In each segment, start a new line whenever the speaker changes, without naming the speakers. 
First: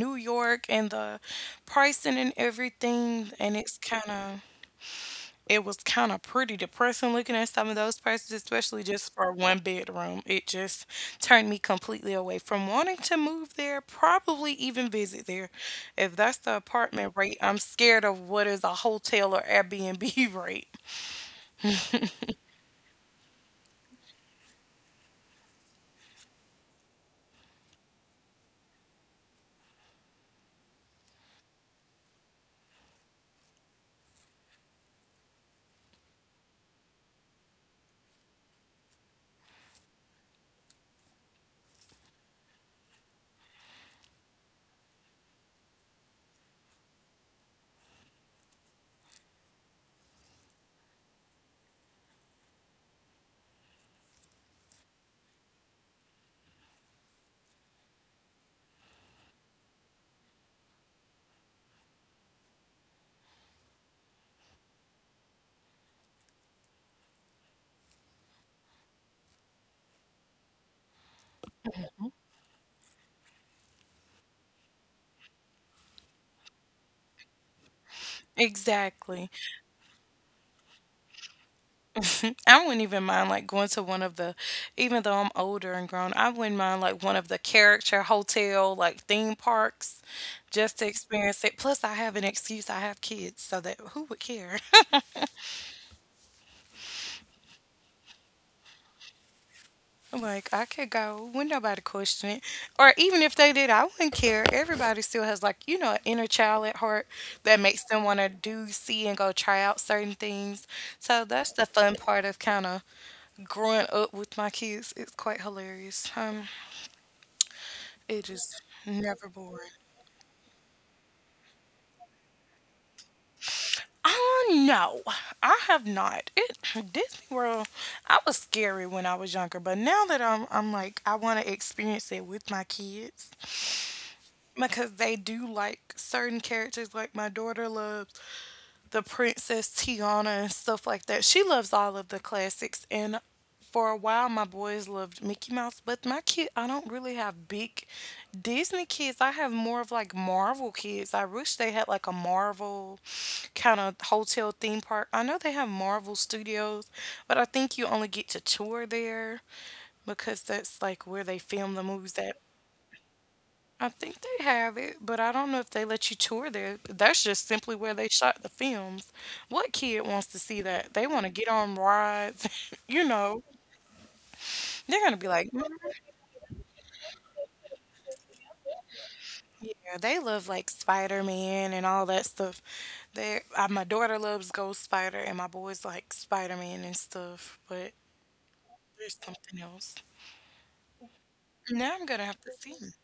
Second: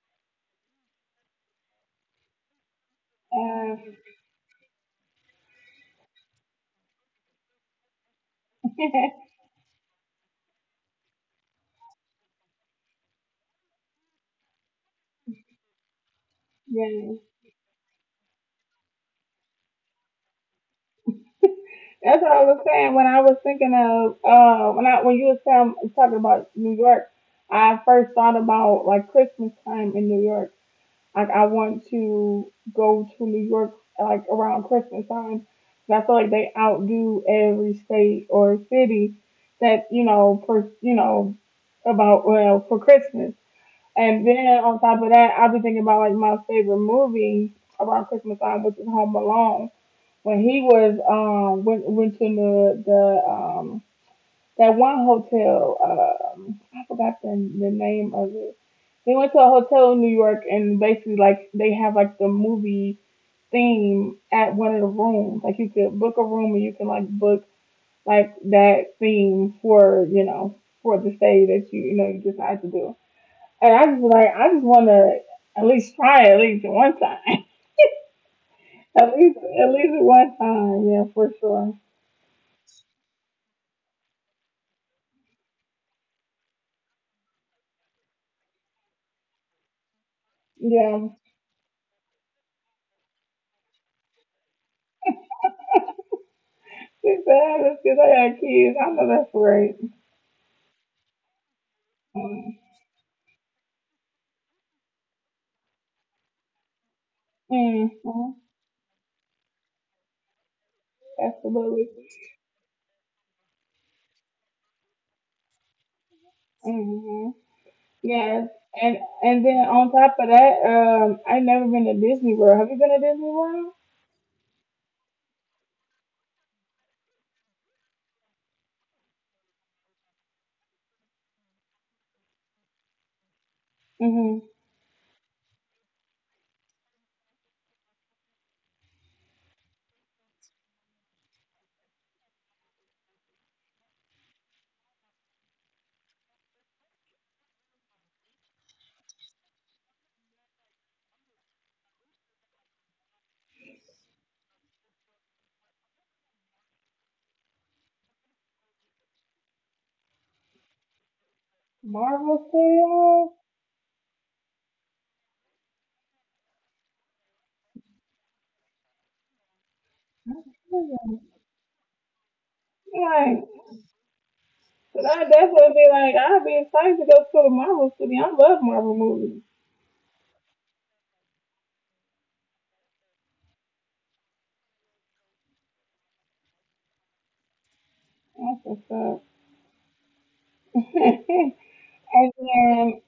New York and the pricing and everything. And
Um,
it's kind of, it was kind of pretty depressing looking at some of those prices, especially just for one bedroom. It just turned me completely away from wanting to move there, probably even visit there. If that's the
yeah.
apartment rate, I'm scared of what is a hotel or Airbnb rate.
That's what I was saying when I was thinking of when you was talking about New York. I first thought about like Christmas time in New York. Like I want to go to New York like around Christmas time. I feel like they outdo every state or city that you know for about well for Christmas. And then on top of that, I'll be thinking about like my favorite movie around Christmas time, which is Home Alone when he was went to the that one hotel. I forgot the name of it. They went to a hotel in New York, and basically like they have like the movie theme at one of the rooms. Like you could book a room and you can like book like that theme for for the stay that you decide to do. And I just want to at least try it at least one time. at
Exactly.
least at least one time, yeah, for sure.
I wouldn't even mind like going to even though I'm older and grown, I wouldn't mind like one of the character hotel like theme parks just to
Yeah.
experience it. Plus, I have an excuse. I have kids, so that who would care?
She said, it's because I got kids. I know that's right.
Like I could go when nobody question it,
Mm-hmm.
or even if they did, I wouldn't care. Everybody still has like an inner child at heart that makes them want
Mm-hmm.
to do, see, and go try out certain things. So that's the
Absolutely.
fun part of kind of growing up with my kids. It's quite hilarious.
Mm-hmm.
It
Yes.
is
And
never
and then
boring.
on top of that, I never been to Disney World. Have you been to Disney World?
Uh, no, I have not. It Disney World. I was scary when I was younger, but now that I'm like, I want to experience it with my kids
Mm-hmm.
because they do like certain characters. Like my daughter loves the Princess Tiana and stuff like that. She loves all of the classics. And for a while, my boys loved Mickey Mouse, but my kid, I don't really have big Disney kids. I have more of like Marvel kids. I wish they had like a Marvel kind of hotel theme park. I know they have Marvel Studios, but I think you only get to tour there because that's like where they film the movies
Marvel
at. I think they have it, but I don't know if they let you tour there. That's just simply where they shot the films. What kid wants to see that? They
Studios.
want to get on rides, you
Like,
know. They're gonna be
that's
like,
what
"Mm,
I'd be like. I'd be excited to go to the Marvel Studio. I love Marvel movies.
yeah, they love like Spider Man and all that stuff. They, my daughter loves Ghost Spider, and my boys like Spider Man and stuff. But
That's what's up.
there's something else. Now I'm gonna
and
have to see.
then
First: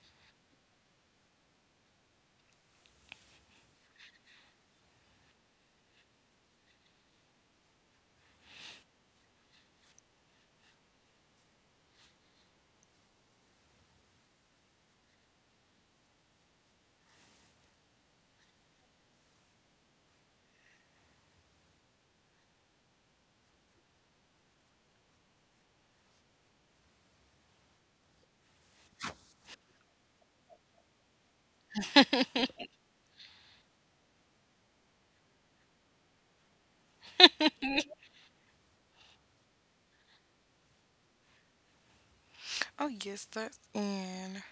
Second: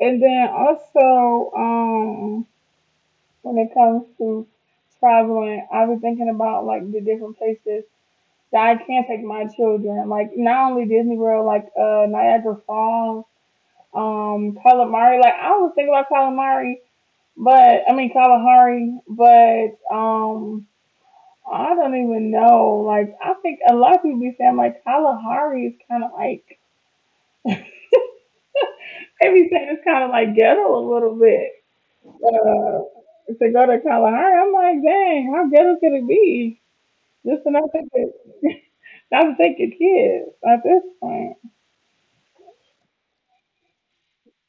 and then also, when it comes to traveling, I was thinking about like the different places that I can take my children. Like not only Disney World, like Niagara Falls, Calamari. Like I was thinking about Calamari, but I mean Kalahari, but I don't even know. Like I think a lot of people be saying like Kalahari is kinda like they be saying it's kinda like ghetto a little bit. Uh to go to Kalahari, I'm like, dang, how ghetto could it be? Just enough to not take it, not to take kids at this point.
Oh yes, that's in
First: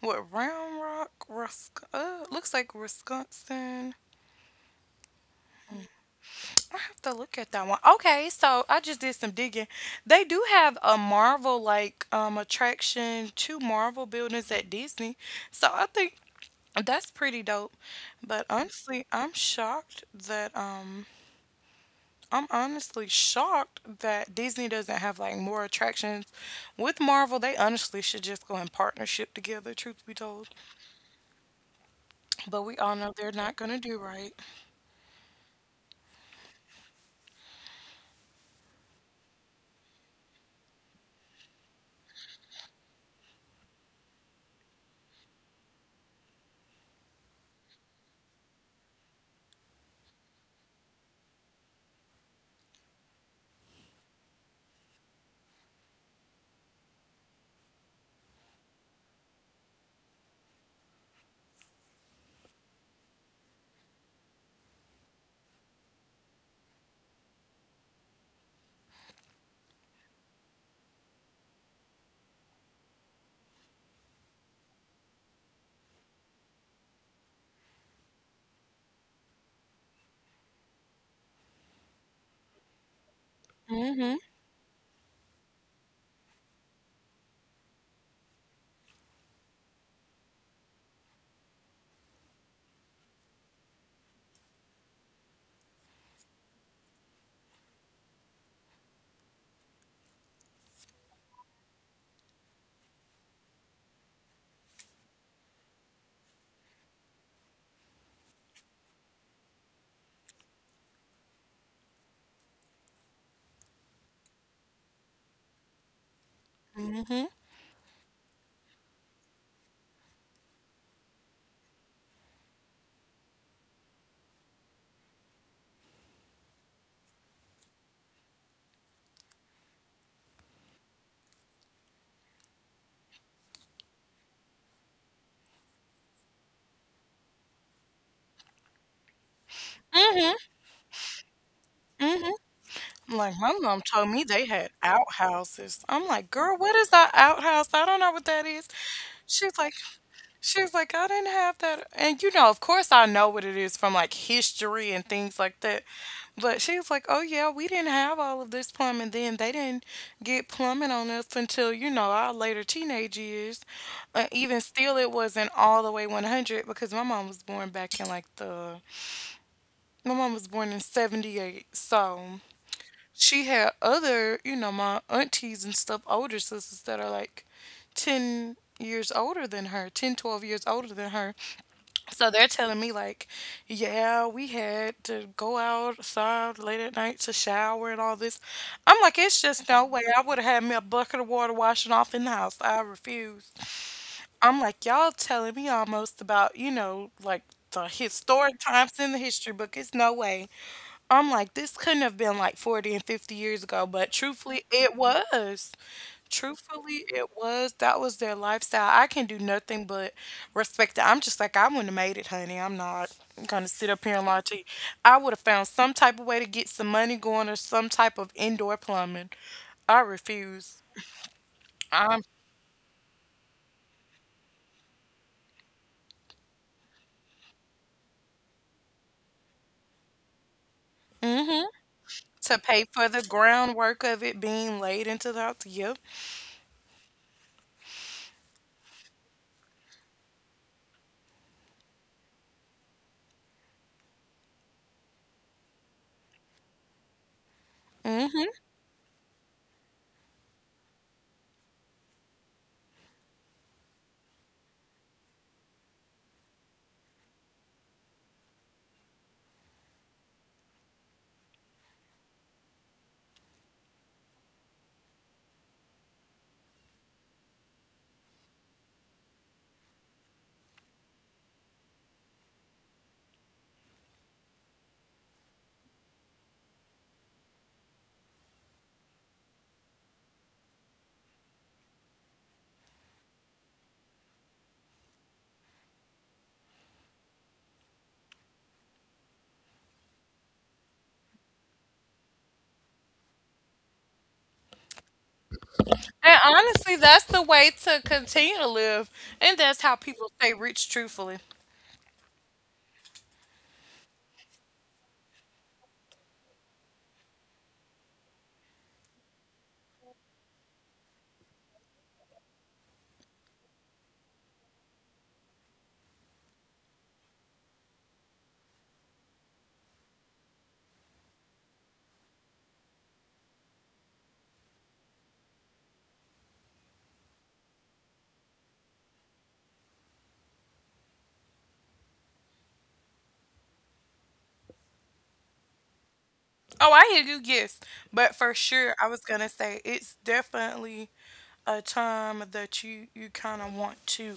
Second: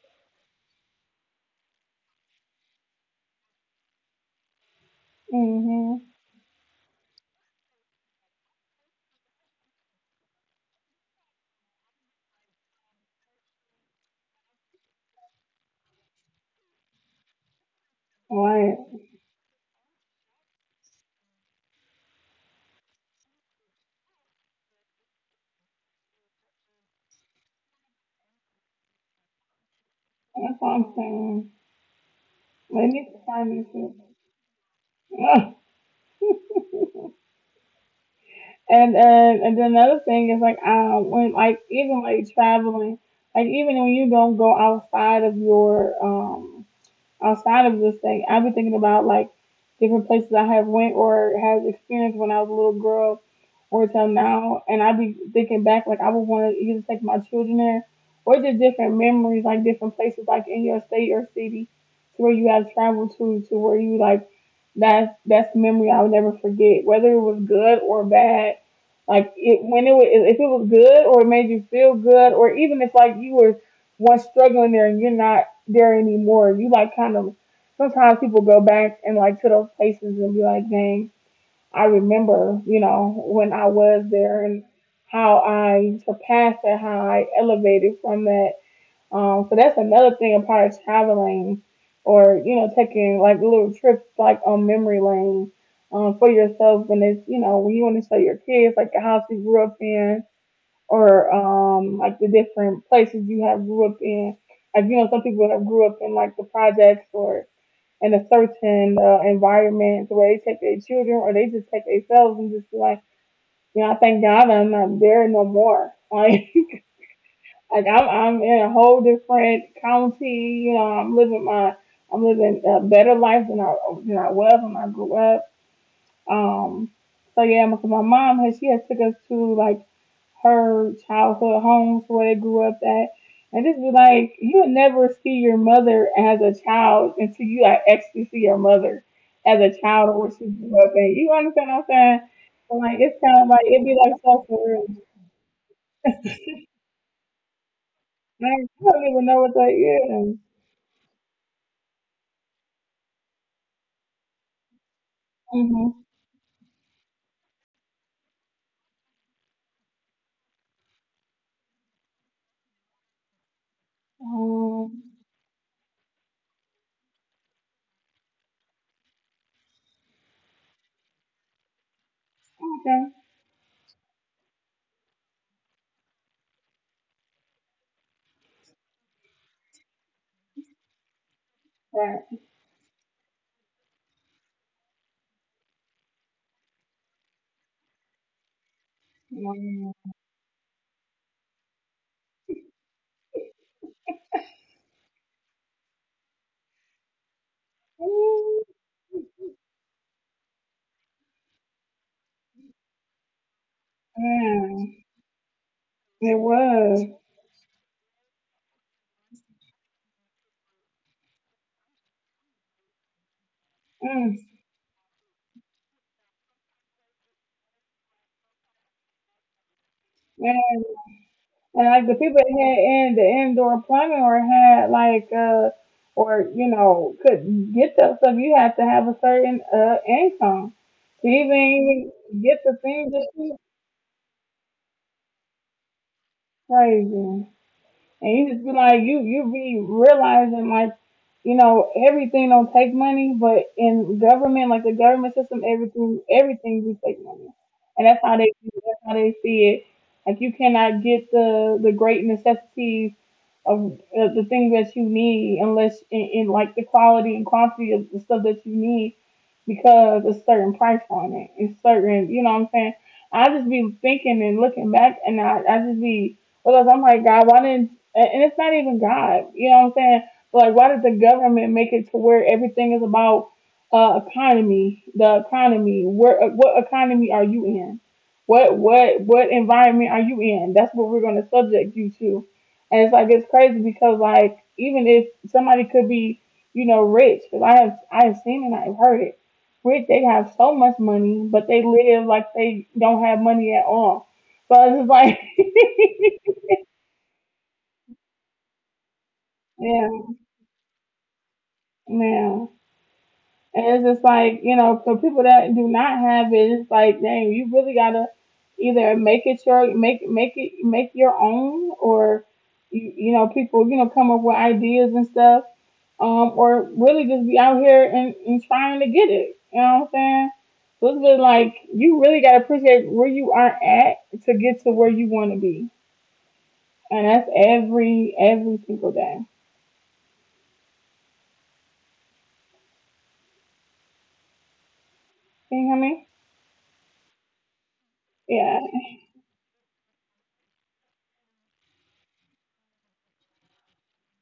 what Round Rock, Rusk. Looks like Wisconsin.
Mhm.
I have to look at that one. Okay, so I just did some digging. They do have a Marvel like attraction, two Marvel buildings at Disney. So I think that's pretty dope. But
Right.
honestly, I'm honestly shocked that Disney doesn't have like more attractions with Marvel. They honestly should just go in partnership together, truth be told.
That's what I'm saying.
But we
They
all
need
know
to
they're
find
not
these
gonna do
people.
right.
Ugh. And then another thing is like when like even like traveling, like even when you don't go outside of your outside of this thing. I've been thinking about like different places I have went or has experienced when I was a little girl or till now, and I'd be thinking back like I would want to either take my children there or just different memories, like different places, like in your state or city, to where you have traveled to where you like that's memory I'll never forget, whether it was good or bad. Like it when it was, if it was good or it made you feel good, or even if like you were once struggling there and you're not there anymore, you like kind of sometimes people go back and like to those places and be like, dang, I remember, you know, when I was
Mhm.
there and how I surpassed that, how I elevated from that. So that's another thing a part of traveling or, you know, taking like little trips like on memory lane for yourself when it's, you know, when you want to show your kids like the house you grew up in or like the different places you have grew up in. Like you know, some people have grew up in like the projects or in a certain environment to where they take their children or they just take themselves and just be like, you know, I thank God I'm not there no more. Like,
Mhm.
I'm in a whole different county. You know, I'm living a better life than I was when I grew up. Um, so yeah, my mom has she has took us to like her childhood homes where they grew up at. And just be like, you'll never see your mother as a child until you like, actually see your mother as a child or what
Mhm.
she grew up in. You understand what I'm saying?
Mhm.
So, like, it's
Like
kind of
my
like,
mom
it'd be
told
like
me
stuff
they
for
had
real.
outhouses. I'm like, girl, what is that outhouse? I don't know what that is.
Like, I don't even know what
She's
that
like,
is.
she's like, I didn't have that. And you know, of course, I know what it is from like history and things like that.
Mm-hmm.
But she's like, oh yeah, we didn't have all of this plumbing then. They didn't get plumbing on us until you know our later teenage years. Even still,
Um,
it wasn't all the way 100 because my mom was born in 78, so
okay.
she had other, you know, my aunties and stuff, older sisters that are like 10 years older than her, 10, 12 years older than her. So
Right.
they're telling me, like, yeah, we had to go outside late at night to shower and all this. I'm like, it's just no way.
Mm.
I would have had me a bucket of water washing off in the house. I refuse. I'm like, y'all telling me almost about, you know, like the historic times in the history book. It's no way. I'm like, this couldn't have been like 40 and 50 years ago, but truthfully, it
Mm,
was.
it was.
Truthfully, it was. That was their lifestyle. I can do nothing but respect it. I'm just like, I wouldn't have made it, honey. I'm not gonna sit up here and lie
Mm.
to you. I would have found some type of way to get some money going or some type of indoor plumbing. I
Yeah.
refuse.
And like the
I'm
people that had in the indoor plumbing or had like or you know could get that stuff, you have to have a certain income to
hmm
even get
to
the
pay
things
for
that
the
you
groundwork of it being laid into the house. Yep.
crazy. And you just be like, you be realizing like, you know, everything don't take money, but in government, like the government system, everything do take money, and that's how they
Mm-hmm.
that's how they see it. Like you cannot get the great necessities of the things that you need unless in like the quality and quantity of the stuff that you need because a certain price on it. It's certain, you know what I'm saying? I just be thinking and looking back, and I just be, because I'm like, God, why didn't and it's not even God. You know what I'm saying? But like, why did the government make it to where everything is about economy? The economy. Where? What economy are you in? What? What? What environment are you in? That's what we're going to subject you to. And it's like it's crazy because like even if somebody could be you know rich, because I have seen and I've heard it. Rich, they have so much money, but they live like they don't have money at all. So it's just like,
And honestly, that's the way to continue to live. And that's how
yeah,
people stay rich, truthfully.
man. And it's just like, you know, for people that do not have it, it's like, dang, you really gotta either make it make your own or you know, people, you know, come up with ideas and stuff. Or really just be out here and, trying to get it. You know what I'm saying? So it's been like you really gotta appreciate where you are at to get to where you wanna be. And that's every single day. Can you hear me?
Oh, I hear you, yes. But for
Yeah.
sure, I was going to say it's definitely a time that you kind of want to,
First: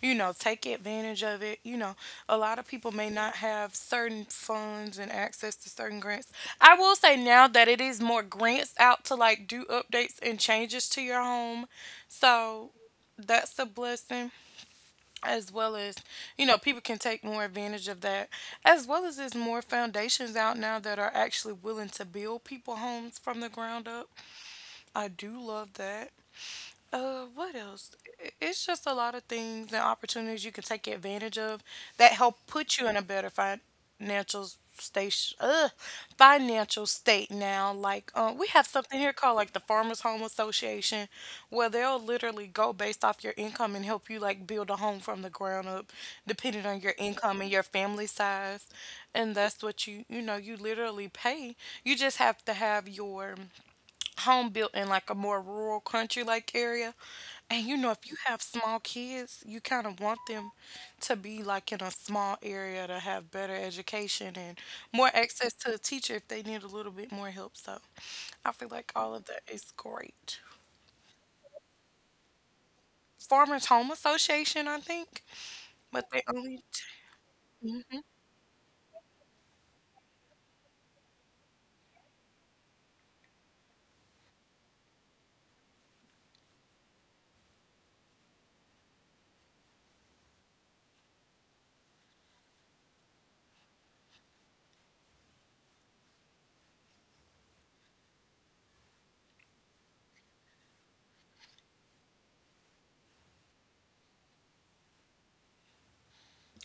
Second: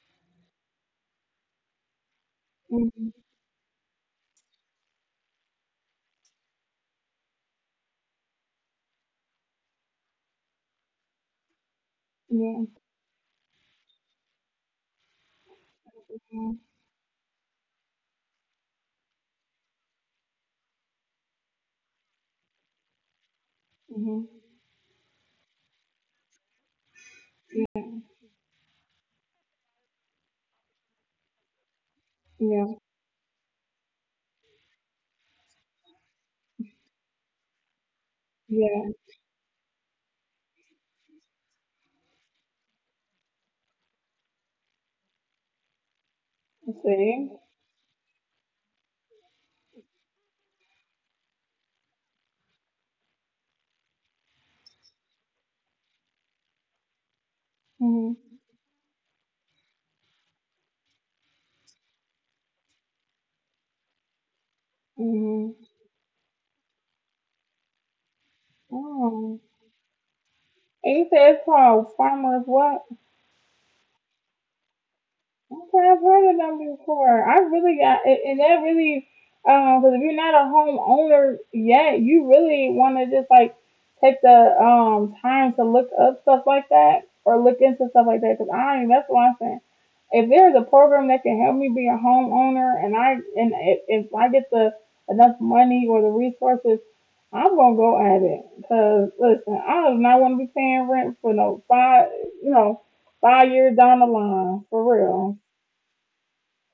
you know, take advantage of it. You know, a lot of people may
Hmm.
not have certain funds and access to certain grants. I will say now that it is more grants out to like do updates and changes to your home.
Yeah.
So that's a blessing, as well as you know people can take more advantage of that, as well as there's more foundations out now that are actually willing to build people homes from the ground up. I do love that. What else? It's just a lot of things and opportunities you can take advantage of that help
Hmm.
put you in a better station, uh, financial state now. Like, we have
Yeah,
something here called like the Farmers Home Association, where they'll literally go based off your income and help you like build a home from the ground up,
I
depending on your
see.
income and your family size. And that's what you know, you literally pay. You just have to have your home built in like a more rural country like area. And you know, if you
Mm-hmm.
have small kids, you kind of want them to be like in a small area to have better education and more access
Mm-hmm.
to a teacher if they need a little bit more help. So I feel like all of
Oh.
that is great.
And you said it's called Farmers what?
Farmers Home Association, I think,
Okay, I've
but
heard of them before. I really
t-
got, and that really, because if you're not a homeowner yet, you really want to just like take the time to look up stuff like that or look into stuff like that. Because I, that's what I'm saying. If there's a program that can help me be a homeowner, and I and if I get the enough money or the resources, I'm gonna go at it. Cause listen, I do not want to be paying rent for no five, you know, 5 years down the line for real.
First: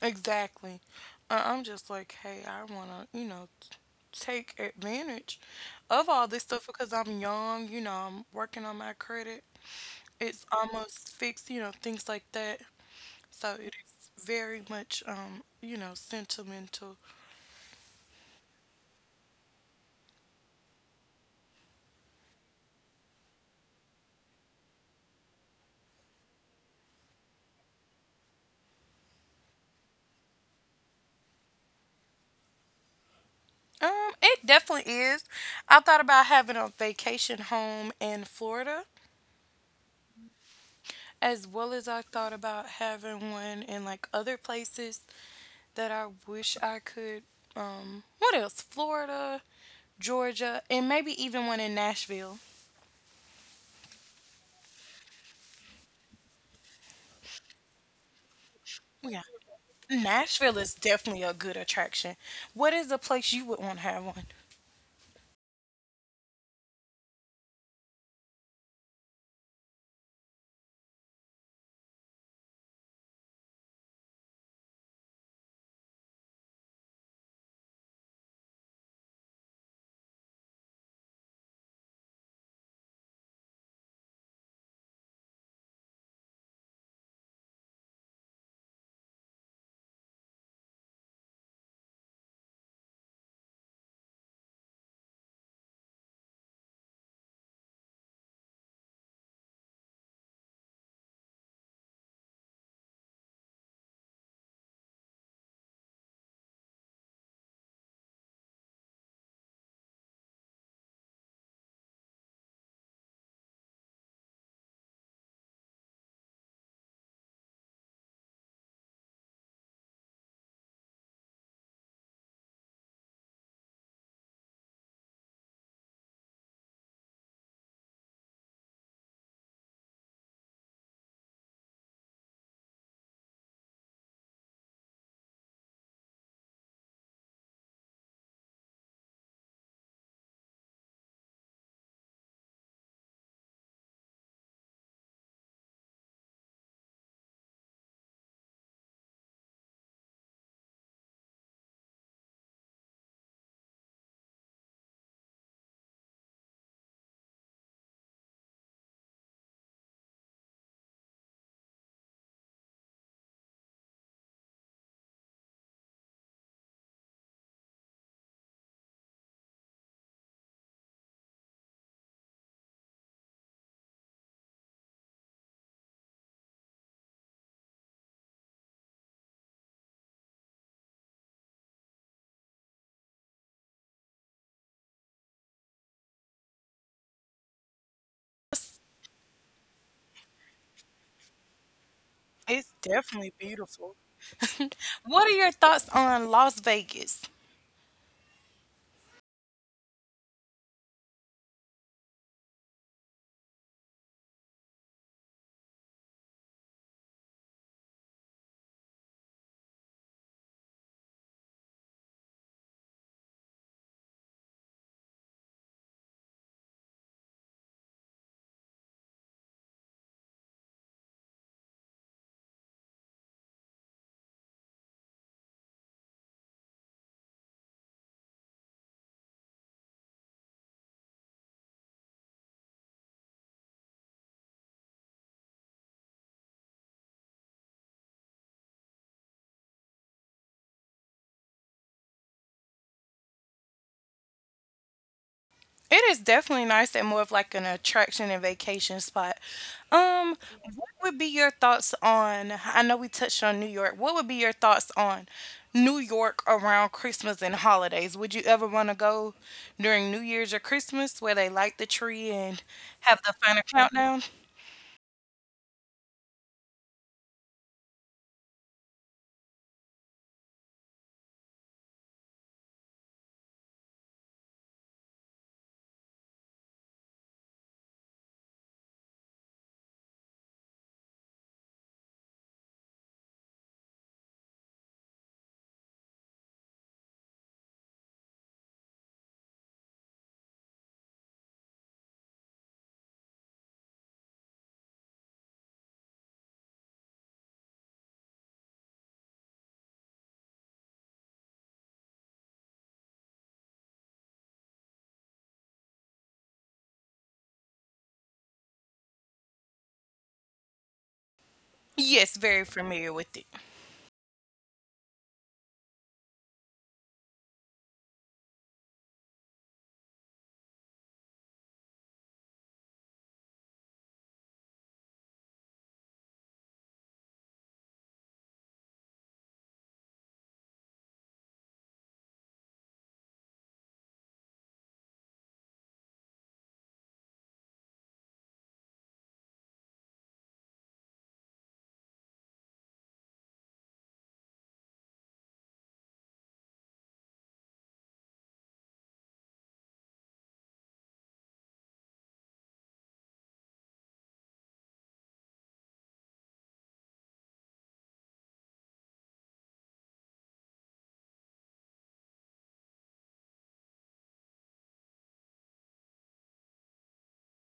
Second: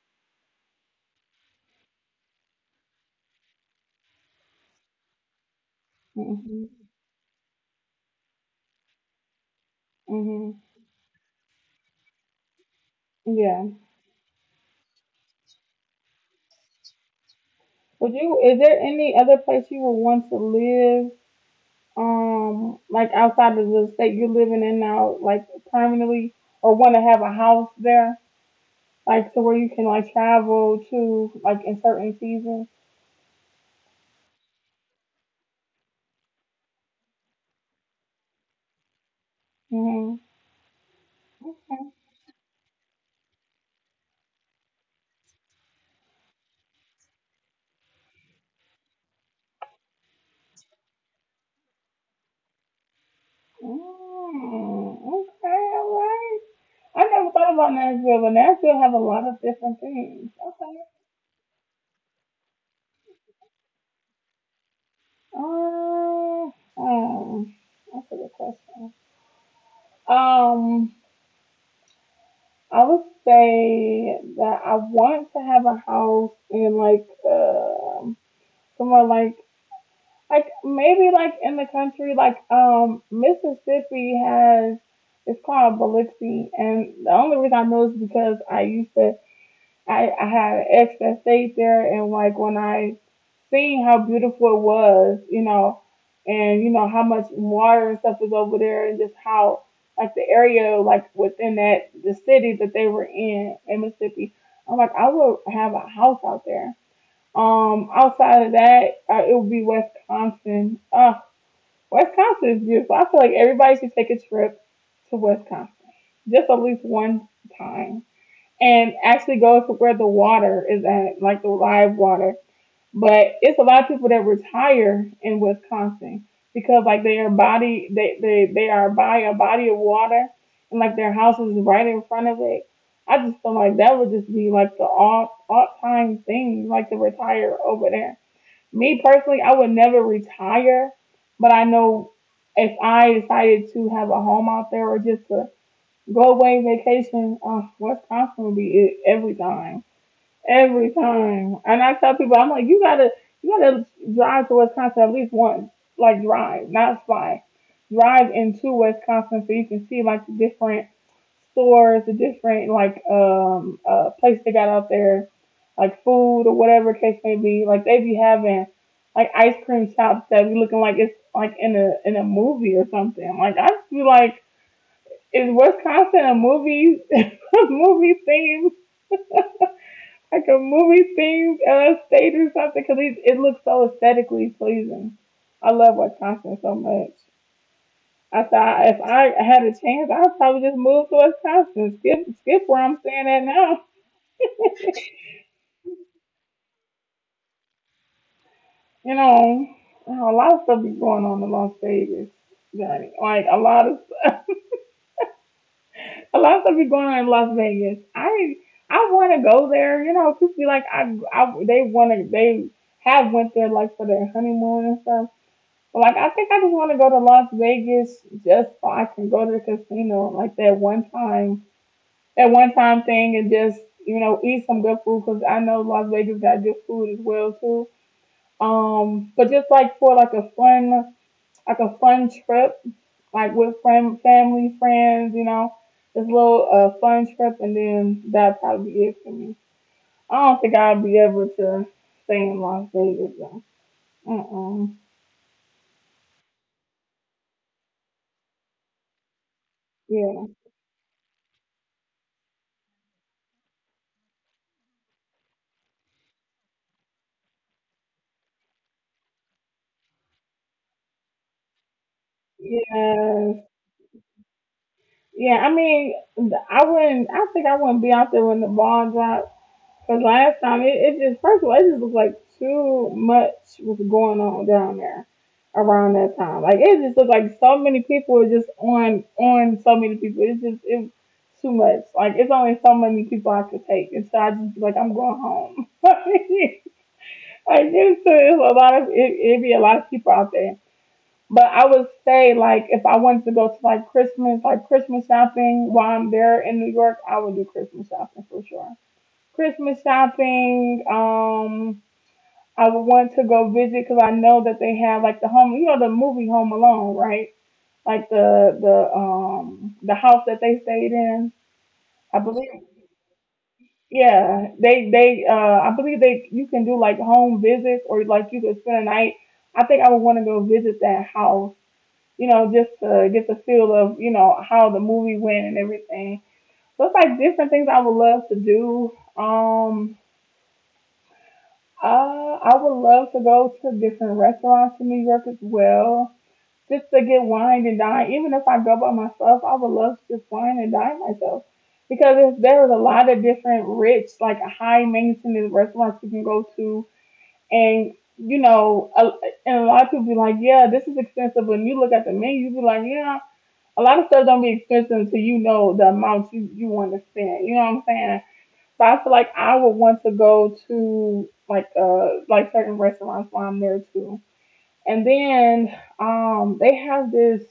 exactly. I'm just like, hey, I wanna, take advantage of all this stuff
Mhm.
because I'm young. You know, I'm working on my credit. It's
Mhm.
almost fixed, you know, things like that. So
Yeah.
it is very much, you know, sentimental.
Would you? Is there any other place you would want to live? Like outside of the state you're living in now, like permanently, or want to have a house there, like to where you can like travel to, like in certain seasons.
It definitely is. I thought about having a vacation home in Florida,
Mhm.
as well as
Okay.
I thought about having one in like other places that I wish I could. What else? Florida, Georgia, and maybe even one in Nashville.
Mm, okay. All right. I never thought about Nashville, but Nashville have a
Yeah,
lot of different things.
Nashville is
Okay.
definitely a good attraction. What is a place you would want to have one?
Um. um that's a good question. Um. I would say that I want to have a house in like somewhere like maybe like in the country like Mississippi has it's called Biloxi and the only reason I know is because I used to I had an ex that stayed there and like when I seeing how beautiful it was, you know, and you know how much water and stuff was over there, and just how like the area like within that the city that they were in Mississippi. I'm like, I would have a house out there. Outside of that, it would be Wisconsin. Wisconsin is beautiful. I feel like everybody should take a trip to Wisconsin, just at least one time, and actually go to where the water is at, like the live water, but it's a lot of people that retire in Wisconsin because like they are by a body of water and like their house is right in front of it. I just feel like that would just be like the all time thing, like to retire over there. Me personally, I would never retire, but I know if I decided to have a home out there or just to go away vacation, Wisconsin would be it every time. Every time. And I tell people, I'm like, you gotta drive to Wisconsin at least once. Like drive, not fly. Drive into Wisconsin so you can see like the different stores, the different like places they got out there, like food or whatever case may be. Like they be having like ice cream shops that be looking like it's like in a movie or something. Like I feel like is Wisconsin a movie movie theme like a movie themed stage or something because it looks so aesthetically pleasing. I love Wisconsin so much. I thought if I had a chance, I'd probably just move to Wisconsin, skip
It's
skip where I'm
definitely
staying at now.
beautiful. What are your thoughts on Las Vegas?
You know, you know, a lot of stuff be going on in Las Vegas, Johnny. Like a lot of stuff, a lot of stuff be going on in Las Vegas. I want to go there. You know, people be like, I they want to they have went there like for their honeymoon and stuff. Like I think I just want to go to Las Vegas just so I can go to the casino like that one time thing, and just you know eat some good food because I know Las Vegas got good food as well too. But just like for like a fun trip, like with family, friends, you know, this little fun trip, and then that'd probably be it for me. I don't think I'd be able to stay in Las Vegas though. Uh-uh.
It is definitely nice and more of like an attraction and vacation spot. Um,
Yeah.
what would be your thoughts on? I know we touched on New York. What would be your thoughts on New York around Christmas and holidays? Would you ever want to go during New Year's or Christmas where they light the tree and have the final
Yeah.
countdown?
Yeah, I mean, I wouldn't. I think I wouldn't be out there when the ball dropped. Cause last time, it just first of all, it just was like too much was going on down there around that time. Like it just looked like so many people were just on so many people. It was too much. Like it's only so many people I could take, and so I just be like I'm going home. Like it's a lot of it. It'd be a lot of people out there. But I would say, like, if I wanted to go to like Christmas shopping while I'm there in New York, I would do Christmas shopping for sure. Christmas shopping. I would want to go visit because I know that they have like the home, you know, the movie Home Alone, right? Like the house that they stayed in.
Yes,
I
very
believe,
familiar with it.
yeah, they I believe they you can do like home visits or like you could spend a night. I think I would want to go visit that house, you know, just to get the feel of, you know, how the movie went and everything. So it's like different things I would love to do. Uh, I would love to go to different restaurants in New York as well, just to get wine and dine. Even if I go by myself, I would love to just wine and dine myself because there is a lot of different rich, like high maintenance restaurants you can go to, and you know, and a lot of people be like, yeah, this is expensive. When you look at the menu, you be like, yeah, a lot of stuff don't be expensive until you know the amount you want to spend. You know what I'm saying? So I feel like I would want to go to like certain restaurants while I'm there too. And then they have this,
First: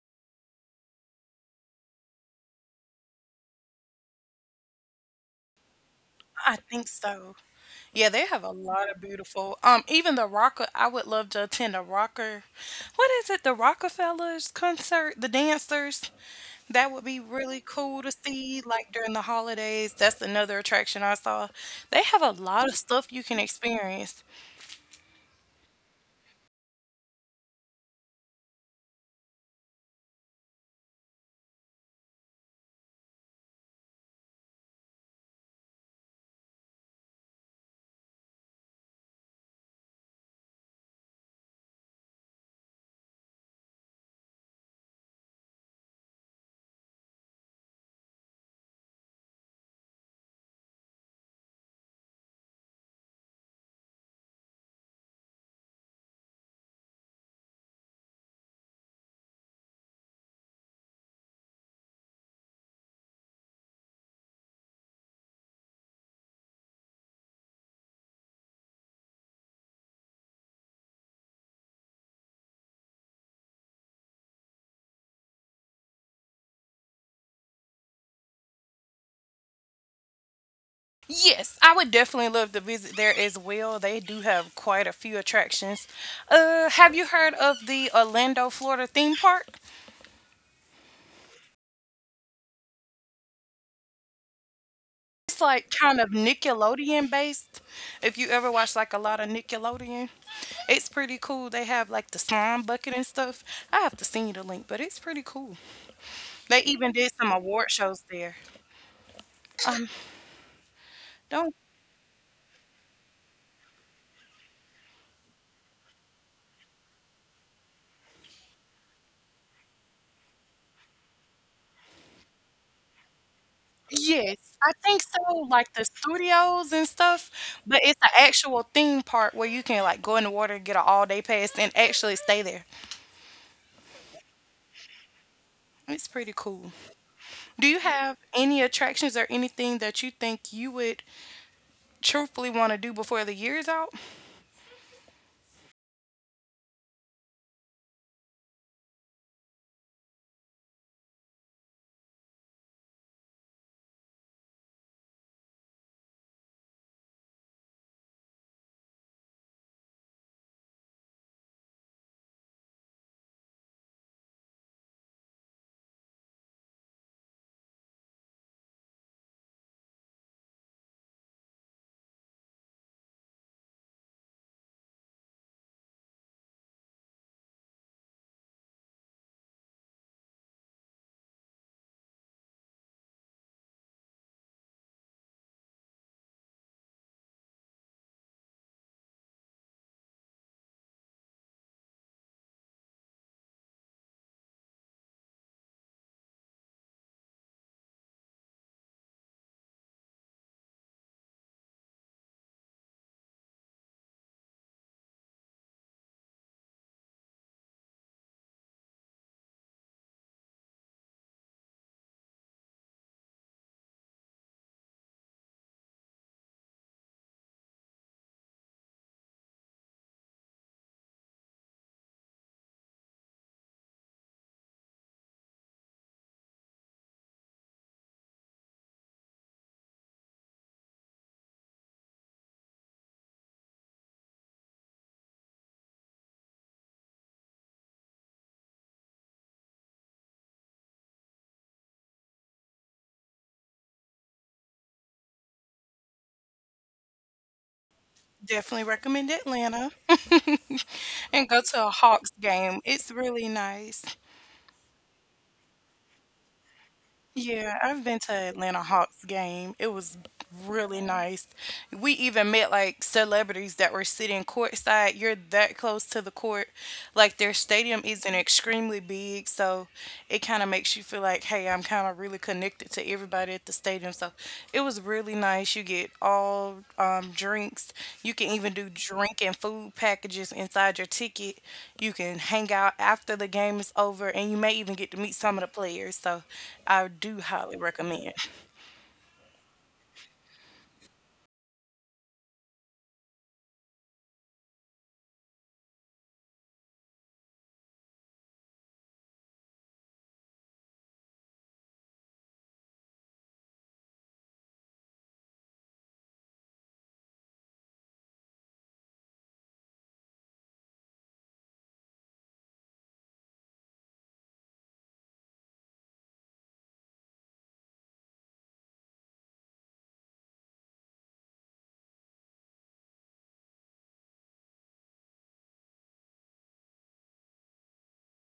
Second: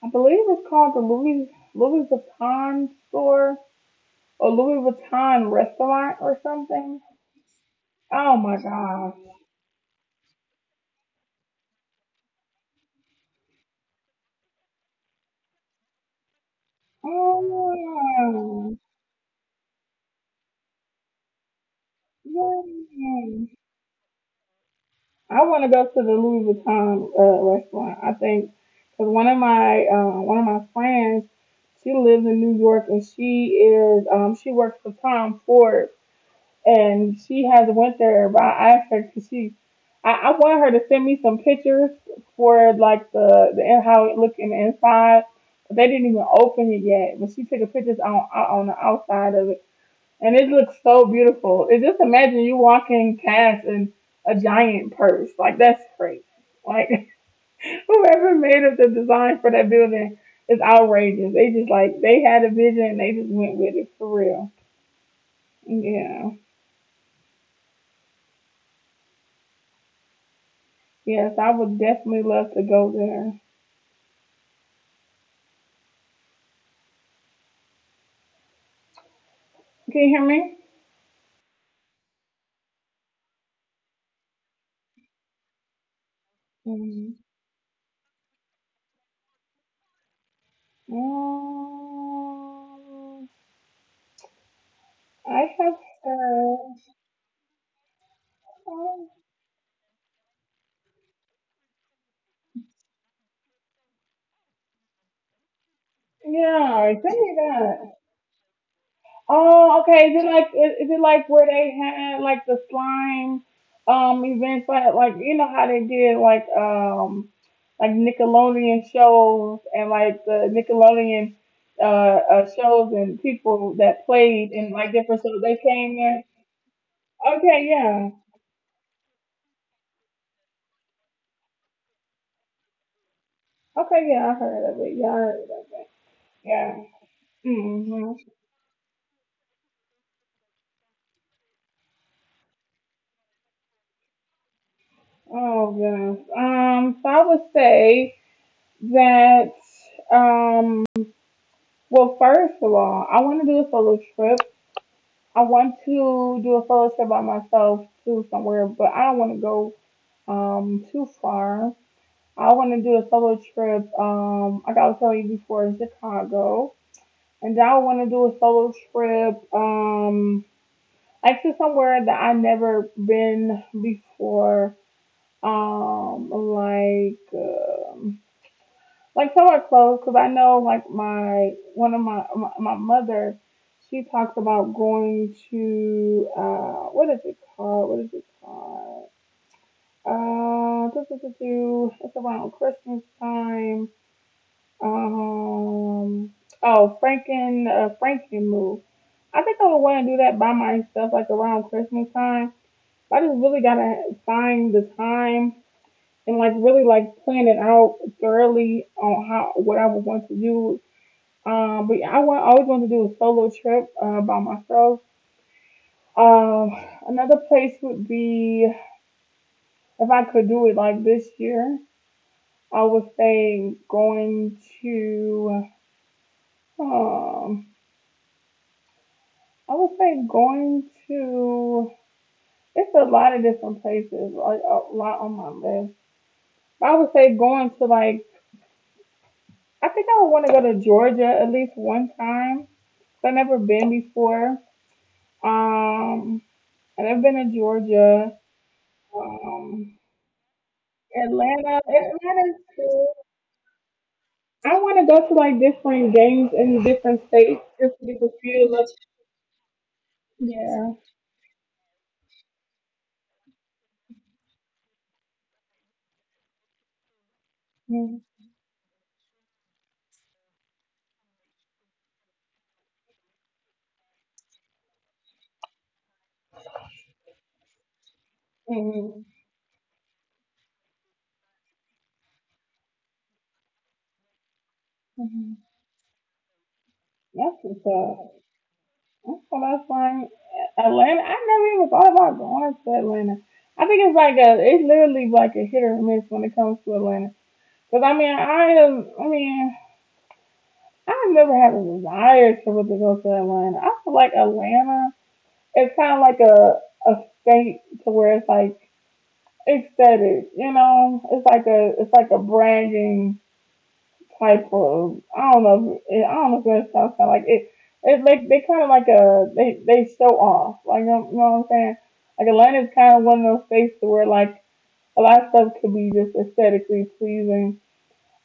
I believe it's called the Louis Vuitton store or Louis Vuitton restaurant or
I think
something.
so. Yeah, they
Oh
have a
my
lot of
gosh.
beautiful. Even the Rocker, I would love to attend a Rocker. What is it? The Rockefellers concert, the dancers. That would be really cool to see,
Oh,
like during the holidays. That's another attraction I saw. They have a lot of stuff you can
yeah.
experience.
I want to go to the Louis Vuitton restaurant. I think because one of my friends, she lives in New York and she is she works for Tom Ford and she has went there. But I asked her because I want her to send me some pictures for like the how it looked in the inside. But they didn't even open it yet, but she took a pictures on the outside of it and it looks so beautiful. It just imagine you walking past and a giant purse. Like that's crazy. Like whoever made up the design for that building is outrageous. They just like they had a vision, they just went with it for real. Yeah. Yes, I would definitely love to go there. Can you hear me?
Yes, I would definitely love to visit there as well. They do have quite a few attractions. Have you
Mm.
heard of the Orlando, Florida theme park?
Um,
It's
I
like
have
kind of
heard.
Nickelodeon based. If you ever watch like a
Um,
lot of Nickelodeon, it's pretty cool. They have like the slime bucket and stuff. I have to send you the link, but it's pretty cool. They
yeah,
even
I
did some
think
award
that.
shows there.
Oh, okay. Is it like is it like where
Don't.
they had like the slime events like you know how they did like Nickelodeon shows and like the Nickelodeon shows and people that
Yes,
played
I
in like
think
different
so,
shows they
like the
came there.
studios and stuff,
Okay,
but it's an
yeah.
actual theme park where you can like go in the water, get an all day pass, and actually stay there.
Okay, yeah, I heard of it. Yeah, I heard of it.
It's pretty cool.
Yeah.
Do you
Hmm.
have any attractions or anything that you think you would truthfully want to do before the year is out?
Oh gosh. So I would say that. um. Well, first of all, I want to do a solo trip. I want to do a solo trip by myself to somewhere, but I don't want to go too far. I want to do a solo trip. Like I was telling you before, in Chicago, and then I want to do a solo trip. Like to somewhere that I never been before. Um, like. um like somewhat close because I know like my one of my my, my mother, she talks about going to what is it called, what is it called, do, do, do, do. It's around Christmas time. um oh, Franken move. I think I would want to do that by myself like around Christmas time. I just really gotta find the time and like really like plan it out thoroughly on how what I would want to do. But yeah, I always want to do a solo trip by myself. Um, Another place would be if I could do it like this year, I would say going to. Um, I would say going to. It's a lot of different places, like a lot on my list. I would say going to like. I think I would want to go to Georgia at least one time. I've never been before. Um, and I've been to Georgia.
Definitely recommend Atlanta
Um,
and go to a Hawks
Atlanta's
game. It's
cool.
really nice.
I want to go to like different games in different states
Yeah,
just to
I've
get
been
the
to
feel
Atlanta
of.
Hawks game. It was
Yeah.
really nice. We even met like celebrities that were sitting courtside. You're that close to the court. Like their stadium
Mm-hmm.
isn't extremely big, so it kind of makes you feel like, hey, I'm kind of really connected to everybody at the stadium. So it was really nice. You get all drinks. You can even do drink and food packages inside your ticket. You can hang out after the game is over, and you may even get to meet
Hmm.
some of the players. So I do
That's
highly
what's up.
recommend.
That's what I find. Atlanta. I never even thought about going to Atlanta. I think it's like a. It's literally like a hit or miss when it comes to Atlanta. Cause I mean, I am. I mean, I never had a desire to really go to Atlanta. I feel like Atlanta. It's kind of like a state to where it's like aesthetic. You know, it's like a branding type of. I don't know. If it, I don't know if that sounds kind of like it. It like they kind of like a they show off. Like you know what I'm saying. Like Atlanta is kind of one of those states where like a lot of stuff could be just aesthetically pleasing.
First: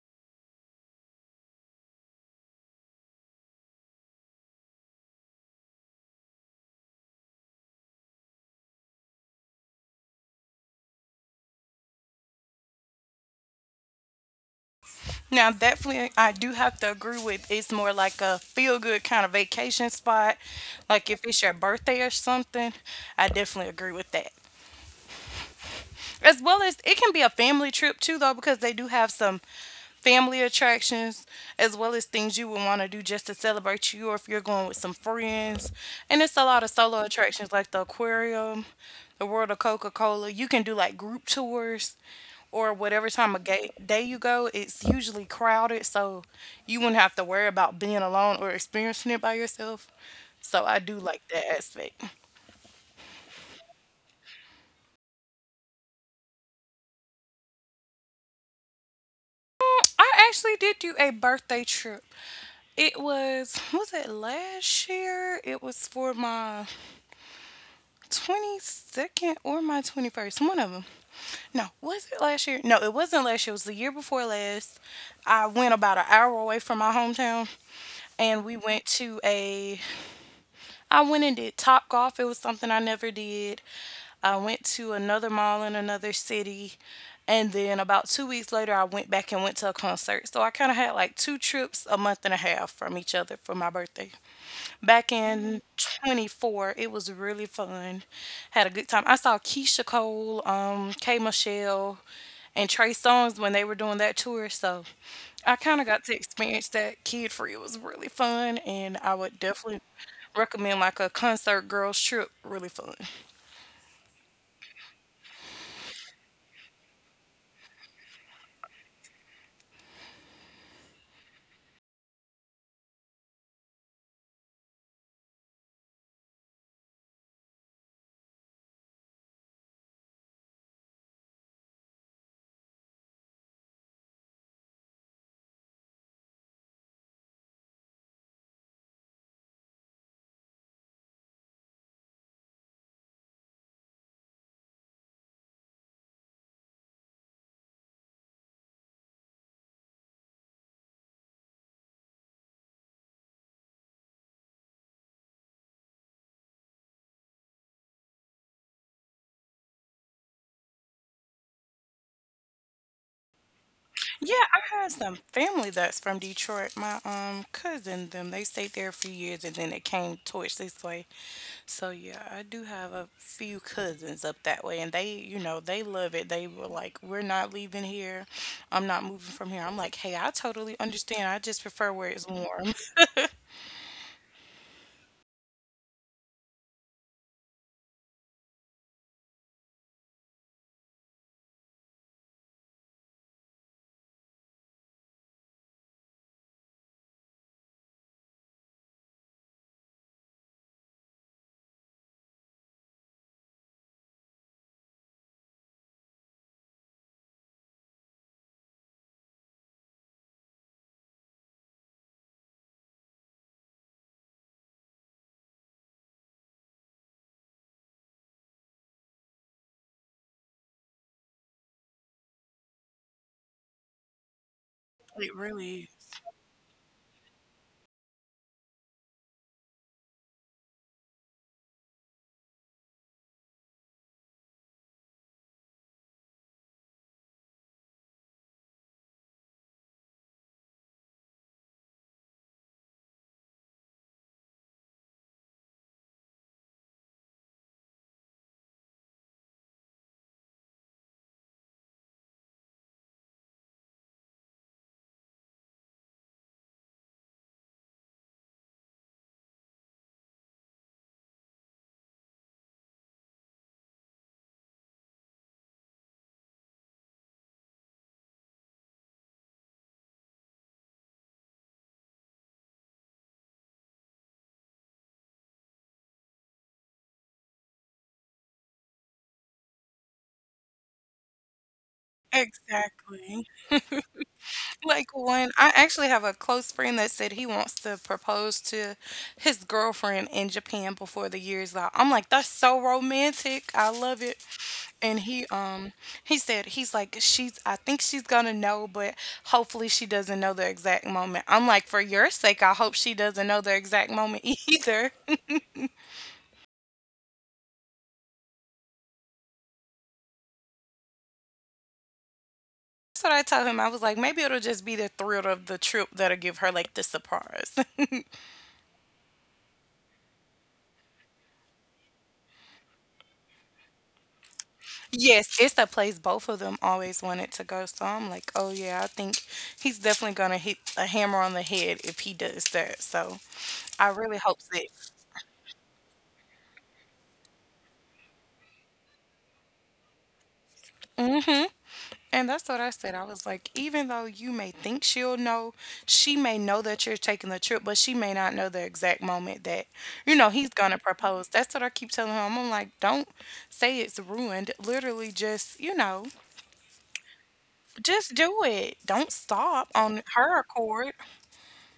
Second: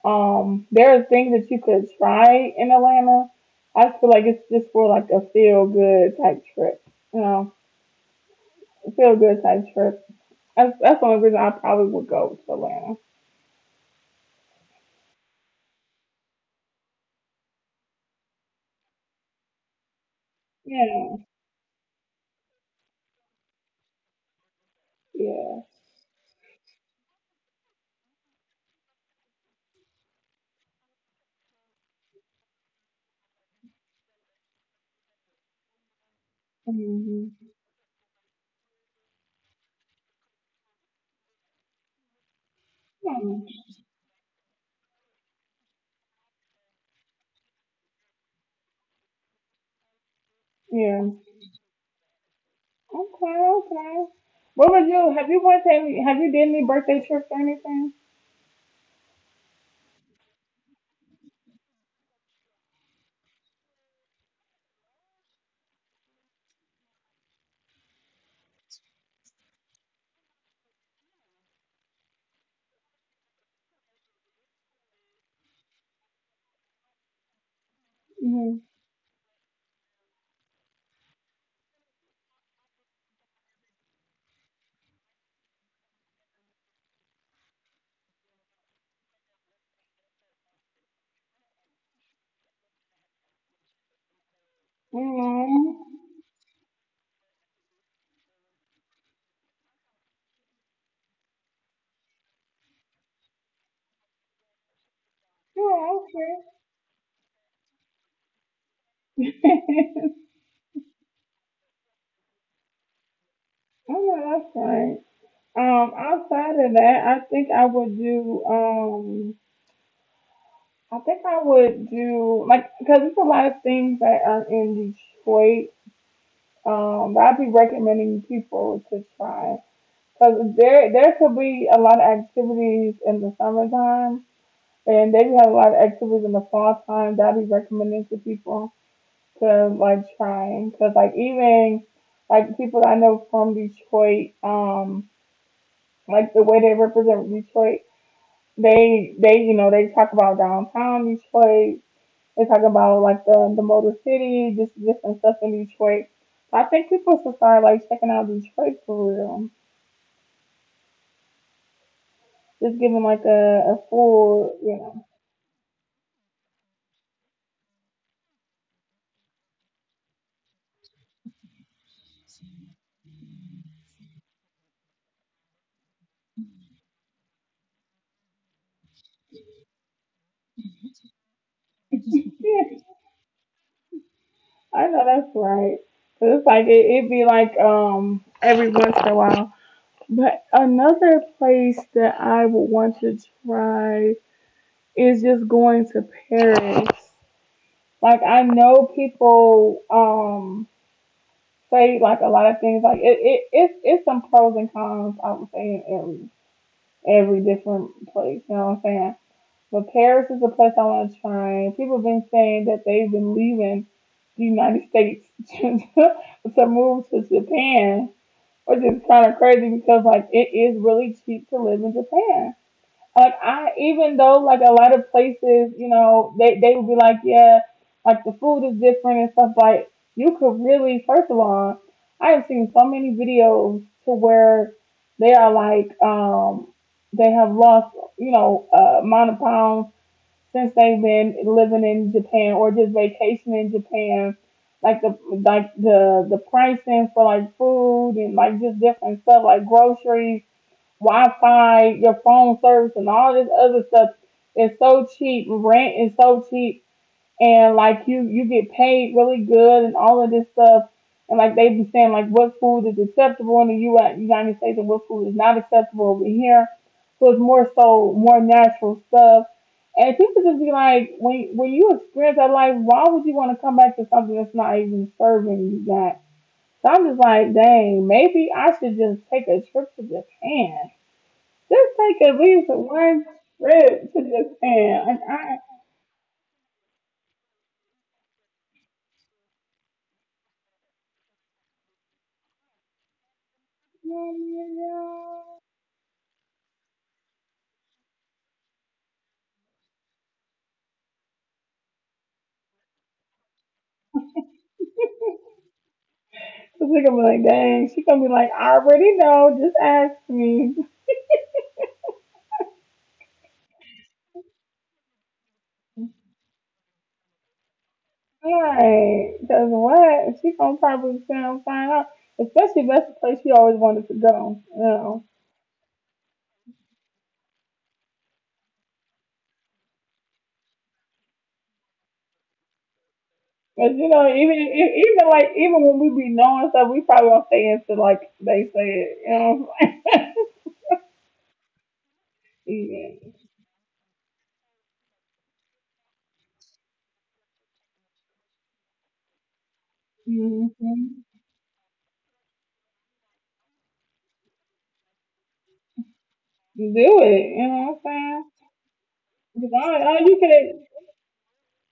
There are things that you could try in Atlanta. I feel like it's just for like a feel good type trip. You know, a feel good type trip. That's the only reason I probably would go to Atlanta.
Now, definitely, I do have to agree with it's more like a feel good kind of vacation spot. Like if
Yeah.
it's your birthday or something, I definitely agree with that.
Yeah.
As well as it can be a family trip too, though, because they do have some family attractions as well as things you would want to do just to celebrate you or if you're going with some friends. And it's a lot of solo
Hmm.
attractions like the aquarium, the World of Coca Cola. You can do like group tours or whatever time of day you go. It's usually crowded, so you wouldn't have to worry about being alone or experiencing it by yourself. So I do
Yeah.
like that aspect.
Okay. Okay. What was you? Have you went to any? Have you did any birthday trips or anything?
I actually did do a birthday trip. It was it last year? It was for my 22nd or my 21st, one of them. No, was it last year? No, it wasn't last year. It was the year before last. I went about an hour away from my hometown and
Mm-hmm.
we went to a I went and did Top Golf. It was something I never did. I went to another mall in another city. And then about 2 weeks later, I went back and went to a concert. So I kind of had like two trips 1 month and a half from each other for my birthday. Back in
Mm.
24, it was really fun. Had a good time. I saw Keisha Cole, K Michelle, and Trey Songz when they were doing that tour. So I kind of
Yeah.
got to
Okay.
experience that kid free. It was really fun. And I would definitely recommend like a concert girls trip, really fun.
I know that's right. Outside of that, I think I would do. I think I would do like because there's a lot of things that are in Detroit. That I'd be recommending people to try. But there could be a lot of activities in the summertime, and they have a lot of activities in the fall time that I'd be recommending to people to like trying. Cause like even like people that I know from Detroit, like the way they represent Detroit, they you know, they talk about downtown Detroit. They talk about like the Motor City, just different stuff in Detroit. I think people should start like checking out Detroit for real. Just giving like a
Yeah,
full,
I
you
had
know.
some family that's from Detroit. My cousin them, they stayed there a few years and then they came towards this way. So yeah, I do have a few cousins up that way and they, you know, they love it. They were like, we're not leaving here. I'm not moving from here. I'm like, hey, I totally understand. I just prefer where it's
Yeah,
warm.
I know that's right. 'Cause it's like it'd be like every once in a while. But another place that I would want to try is just going to Paris. Like I know people say like a lot of things. Like it's some pros and cons I would say in every different place. You know what I'm saying? But Paris is a place I want to try. People have been saying that they've been leaving the United States to, move to Japan, which is kind of crazy because like it is really cheap to live in Japan. Like I, even though like a lot of
It
places,
really
you
is.
know, they would be like, yeah, like the food is different and stuff. Like you could really, first of all, I have seen so many videos to where they are like, they have lost, you know, amount of pounds since they've been living in Japan or just vacationing in Japan. The pricing for like food and like just different stuff like groceries, Wi-Fi, your phone service, and all this other stuff is so cheap. Rent is so cheap and like you get paid really good and all of this stuff, and like they be saying like what food is acceptable in the U.S. United States and what food is not acceptable over here. So it's more so more natural stuff. And people just be like, when you experience that life, why would you want to come back to something that's not even serving you that? So I'm just like, dang, maybe I should just take a trip to Japan. Just take at least one
Exactly.
trip to
Like
Japan.
one, I actually have a close friend that said he wants to propose to his girlfriend in Japan before the year's out. I'm like, that's so romantic. I
And
love it. And he
I
um he said he's like she's I think she's gonna know, but hopefully she doesn't know the exact moment. I'm like, for your sake, I hope she doesn't know the exact moment either.
Cause she's gonna be like, dang, she gonna be like, I already know, just ask me.
That's what I told him. I was like, maybe it'll just be the thrill of the trip that'll give her like the surprise.
Right. Cause what? She gonna probably sound find out. Especially if that's the place she always wanted to go, you know.
Yes, it's that plays both of them always wanted to go, so I'm like, "Oh, yeah, I think he's definitely gonna hit a hammer on the head if he does that," so
But
I
you know,
really hope
even
that
e- even like even when we be knowing stuff, we probably won't say it until like they say it, you know.
and that's what I said, I was like, "Even though you may think she'll know, she may know that you're taking the trip, but she may not know the exact moment that, you know, he's
Yeah.
gonna
Hmm.
propose." That's what I keep telling him, I'm like, "Don't say it's ruined, literally just, you know,
Do it, you know what
just
I'm saying?
do it. Don't
Because
stop on
all you
her
can
accord."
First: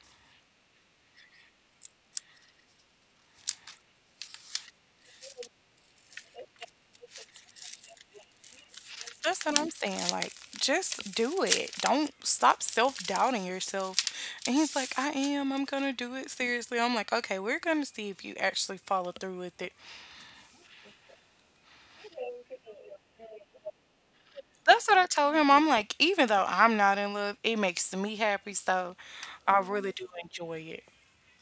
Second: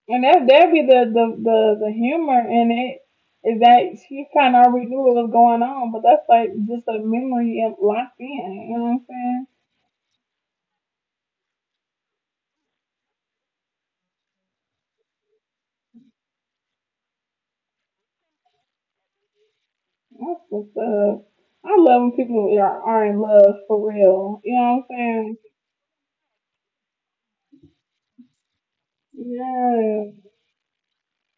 And that'd be the humor in it is that she kind of already knew what was going on, but that's like just a memory and locked in. You know what I'm
That's
saying?
what I'm saying. Like, just do it. Don't stop self doubting yourself. And he's like, I am. I'm going to do it seriously. I'm like, okay, we're going to see if you actually follow through with it.
That's what's up. I love when people are in love for real. You know
That's
what
what
I'm
I told
saying?
him. I'm like, even though I'm not in love, it makes me happy. So I really do
Yeah.
enjoy it.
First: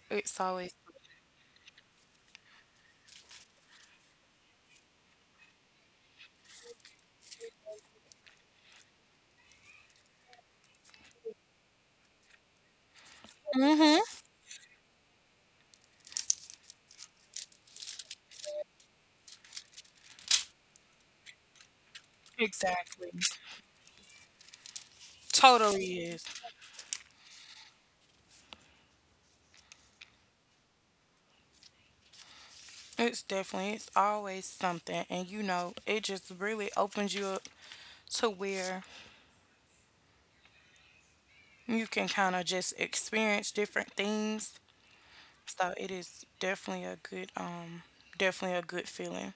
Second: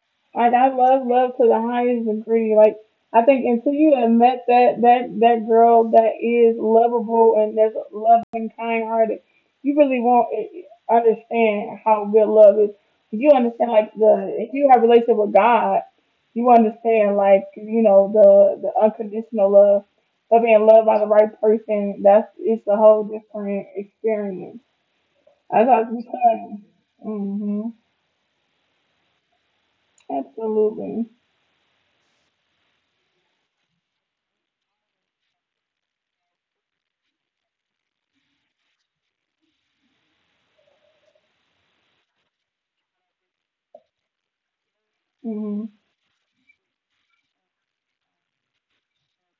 It's
Like I
always.
love love to the highest degree. Like I think until you have met that girl that is lovable and that's loving, kind hearted, you really won't understand how good love is. You understand like
Hmm.
the if you have a relationship with God, you understand like you know the unconditional love, of being loved by the right person. That's it's a whole
Exactly.
different experience. That's how
Totally is.
you Mm. Mhm. Absolutely.
It's definitely, it's always something. And you know, it just really opens you up to where you can kind of just experience different things.
Hmm.
So it is definitely a good, definitely a good feeling.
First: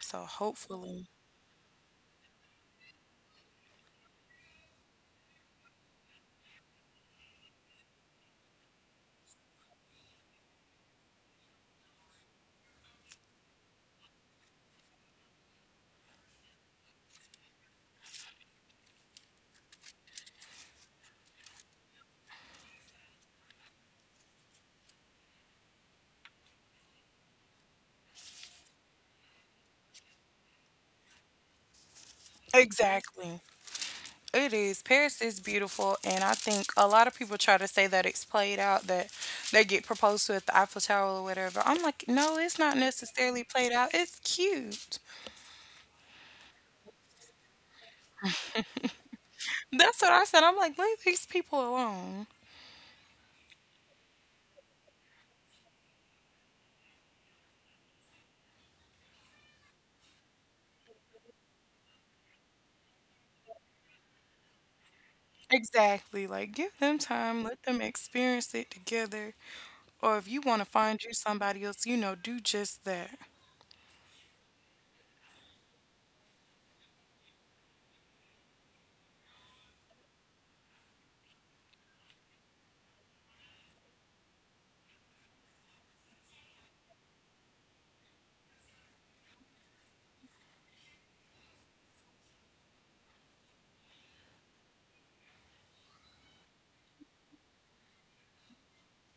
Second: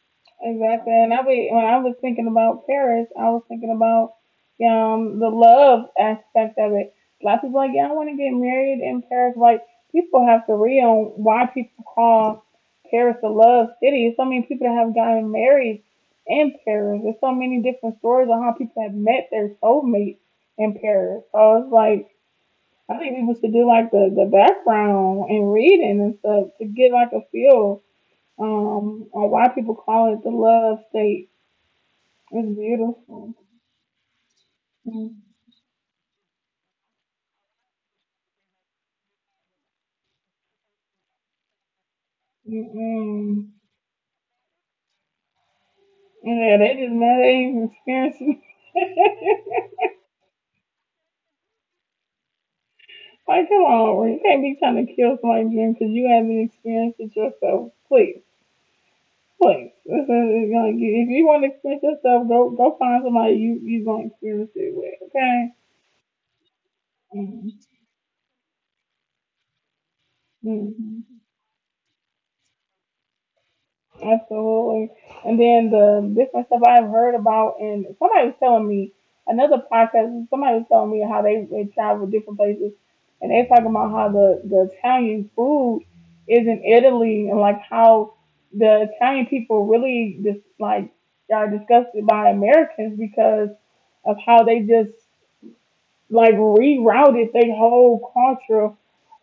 So
Exactly.
hopefully
And I be, when I was thinking about Paris, I was thinking about, yeah, the love aspect of it. A lot of people are like, yeah, I want to get married in Paris. Like people have to read on why people call Paris a love city. There's so many people that have gotten married in Paris. There's so many different stories on how people have met their soulmate in Paris. So it's like I think people should do like the background and reading and stuff to get like a feel, or why people call it the love state. It's beautiful.
exactly. It is. Paris
mm
is beautiful and I think a lot of people try to say that it's played out that they get proposed to at the Eiffel Tower or whatever. I'm like, no, it's
mm
not necessarily
mm.
played out. It's cute.
Yeah, they just mad they even experiencing.
That's what I said. I'm like, leave these people alone.
Like, come on, Aubrey. You can't be trying to kill somebody's dream because you haven't experienced it yourself. Please, please. It's gonna get, if you want to experience yourself, go go find somebody you gonna experience it with. Okay.
Exactly. Like give them time,
Mm-hmm.
let them experience it together. Or if you want to find you
Mm-hmm.
somebody else, you know, do just that.
Absolutely. And then the different stuff I've heard about, and somebody was telling me another podcast. Somebody was telling me how they travel different places, and they talking about how the Italian food is in Italy, and like how the Italian people really just like are disgusted by Americans because of how they just like rerouted their whole culture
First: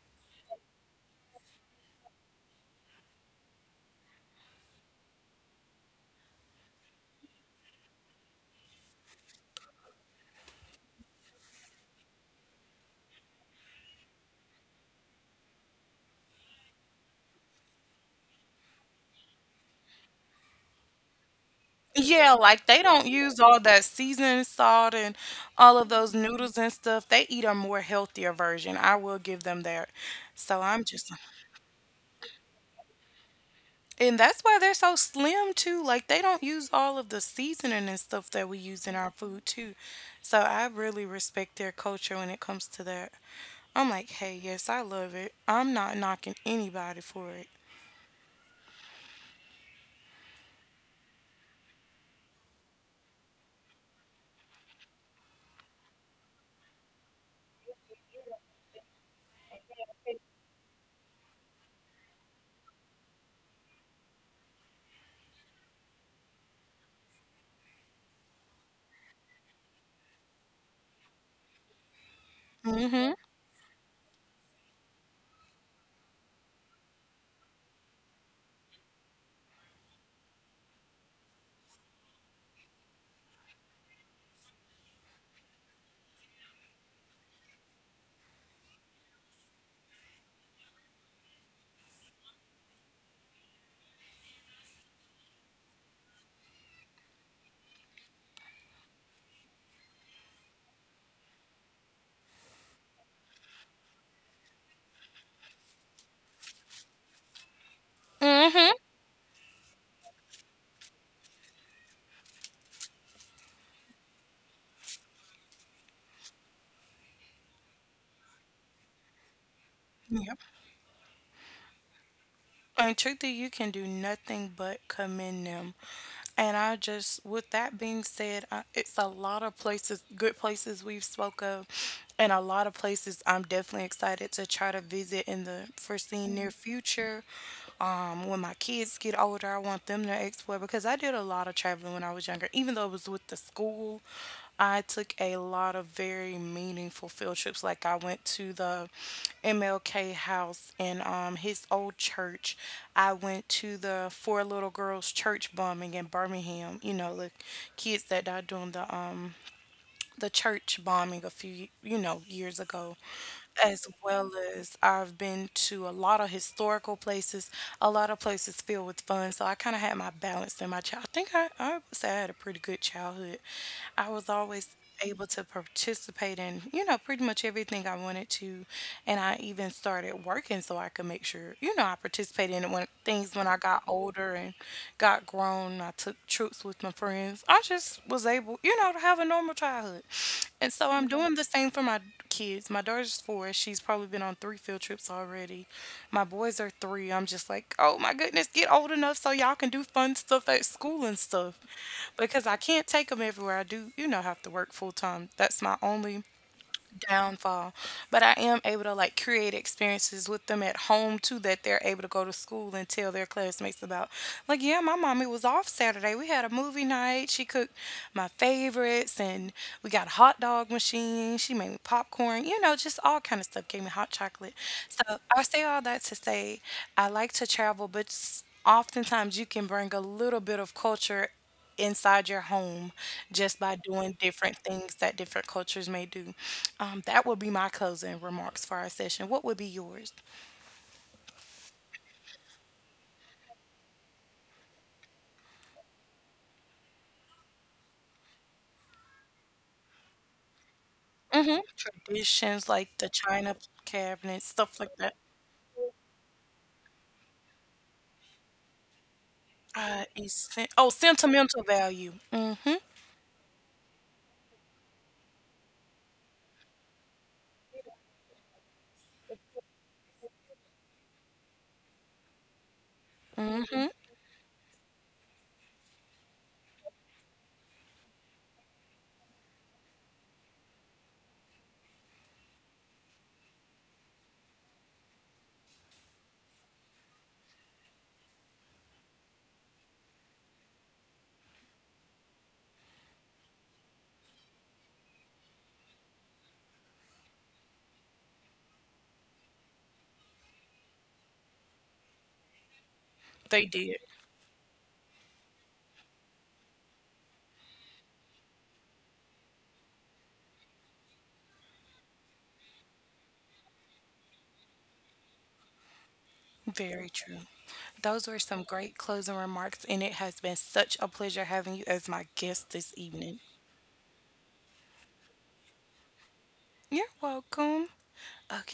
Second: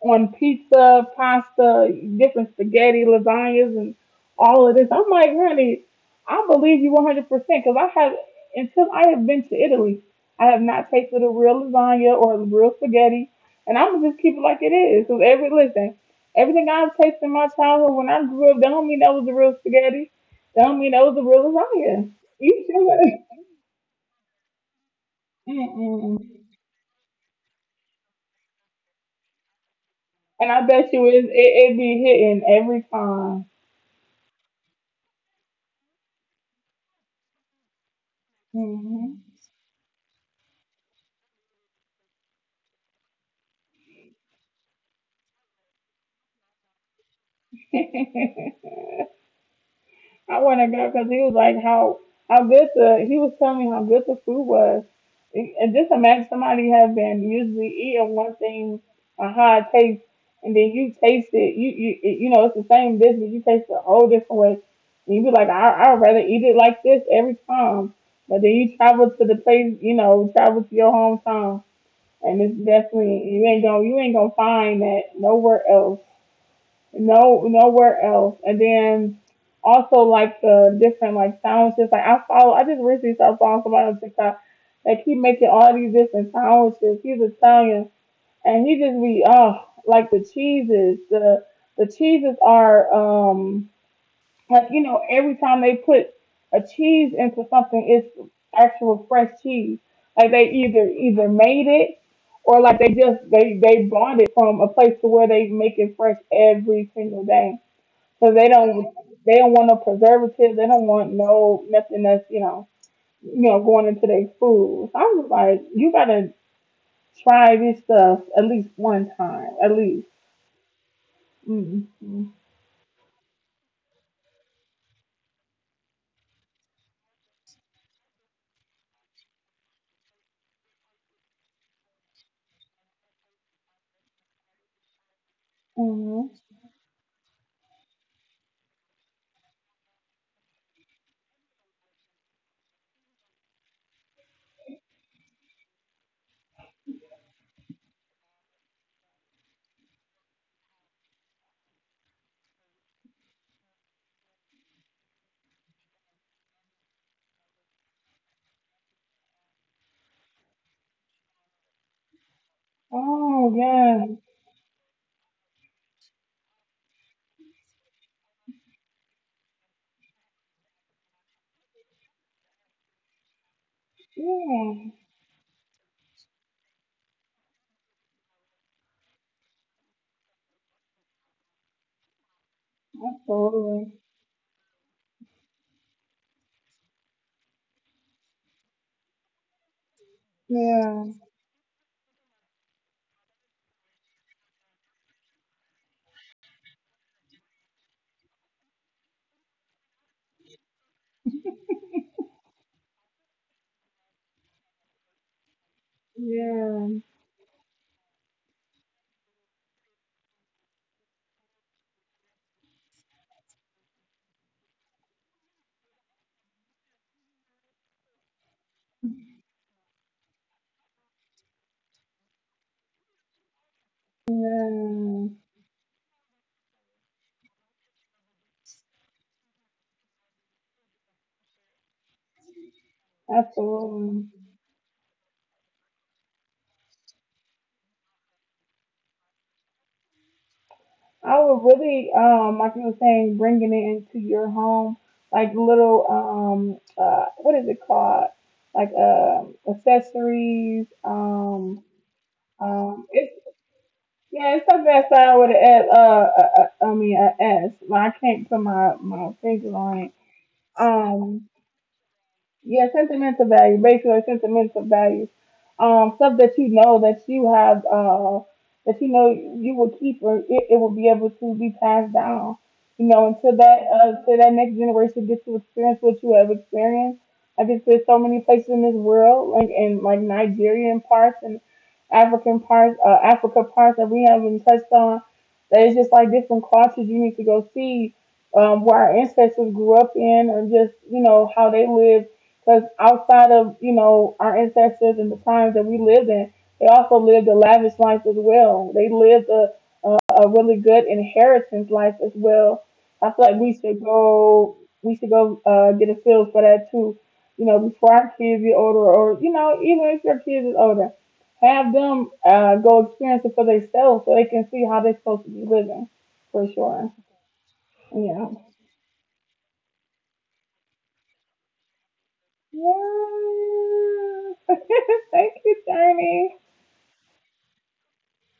on pizza, pasta, different spaghetti, lasagnas, and all of this. I'm like, honey, I believe you 100% because I have, until I have been to Italy, I have not tasted a real lasagna or a real spaghetti. And I'm gonna just keep it like it is. Because every, listen, everything I've tasted in my childhood when I grew up, that don't mean that was the real spaghetti. That don't mean that was the real lasagna.
Yeah,
You
like they don't use
sure?
all that seasoning salt and all of those
Mm-mm.
noodles and stuff. They eat a more healthier version. I will give them that.
And
So
I
I'm
bet you
just,
it be hitting every time.
and that's why they're so slim too. Like they don't use all of the seasoning and stuff that we use in our
Hmm.
food too. So I really respect their culture when it comes to that. I'm like, hey, yes, I love it. I'm not knocking anybody for it.
I want to go because he was like how good the he was telling me how good the food was. And just imagine somebody has been usually eating one thing, a high taste, and then you taste it. You know it's the same dish, but you taste it a whole different way. And you be like, I'd rather eat it like this every time. But then you travel to the place, you know, travel to your hometown and it's
Mm-hmm.
definitely you ain't gonna find that nowhere else. No nowhere else. And then also like the different like sound chips. Like I just recently started following somebody on TikTok that keep making all these different sound chips. He's Italian and he just be oh like the cheeses. The cheeses are um like, you know, every time they put a cheese into something, it's actual fresh cheese. Like they either made it or like they just they bought it from a place to where they make it fresh every single day. So
Mm-hmm.
they don't want no preservative. They don't want no nothing that's you know going into their food. So I was like, you gotta try this stuff at least one time, at least. Mm-hmm.
And truthfully, you can do nothing but commend them. And I just, with that being said, I, it's a lot of places, good places we've spoke of, and a lot of places I'm definitely excited to try to visit in the foreseen near
Mm-hmm.
future. When my kids get older, I want them to explore because I did a lot of traveling when I was younger, even though it was with the school. I took a lot of very meaningful field trips. Like I went to the MLK house and his old church. I went to the four little girls church bombing in Birmingham. You know, the kids that died during the church bombing a few, you know, years ago,
Oh
as
yeah,
well as I've been to a lot of historical places, a lot of places filled with fun. So I kind of had my balance in my child. I think I would say I had a pretty good childhood. I was always
yeah,
able to participate in, you know, pretty much everything I wanted to. And I even started working so I could make sure, you know, I participated in when things when I got
absolutely.
older and got grown. I took trips with my friends. I just was able, you know, to have a normal childhood. And so I'm
Yeah,
doing the same for my kids. My daughter's 4. She's probably been on 3 field trips already. My boys are 3. I'm just like, oh my goodness, get old enough so y'all can do fun stuff at school and stuff. Because I can't take them everywhere. I do, you know, have to work full time. That's my only
yeah,
downfall. But I am able to like create experiences with them at home too that they're able to go to school and tell their classmates about. Like, yeah, my mommy was off Saturday. We had a movie night. She cooked my favorites and we got a hot dog machine. She made me popcorn, you know, just all kind of stuff. Gave me hot chocolate. So I
yeah,
say all that to say I like to travel, but oftentimes you can bring a little bit of culture inside your home just by doing
absolutely.
different things that different cultures may do. That would be my closing remarks for our session. What would be yours?
I would really, like you were saying, bringing it into your home, like little, what is it called? Like, accessories.
Hmm. Traditions like the
It's
china cabinet,
yeah, it's
stuff like
something
that.
that started with an S. I mean, a S. Well, I can't put my finger on it.
Oh,
Um,
sentimental value. Mm-hmm.
Yeah, sentimental value, basically sentimental value. Stuff that you know that you have, that you know you will keep or it will be able to be passed down. You know, until
Mm-hmm.
till that next generation gets to experience what you have experienced. I guess there's so many places in this world, like in like Nigerian parts and African parts, Africa parts that we haven't touched on. That it's just like different cultures you need to go see, where our ancestors grew up in, or just you know how they lived, because outside of, you know, our ancestors and the times that we lived in, they also lived a lavish life as well. They lived a, a really good inheritance life as well. I feel like
They did.
we should go get a feel for that too. You know, before our kids get older, or you know, even if your kids is older, have them go experience it for themselves so they can see how they're supposed to be living, for
Very
sure.
true. Those were
Yeah.
some great closing remarks, and it has been such a pleasure having you as my guest this
Yeah.
evening.
Thank you, Journey.
You're welcome. Okay,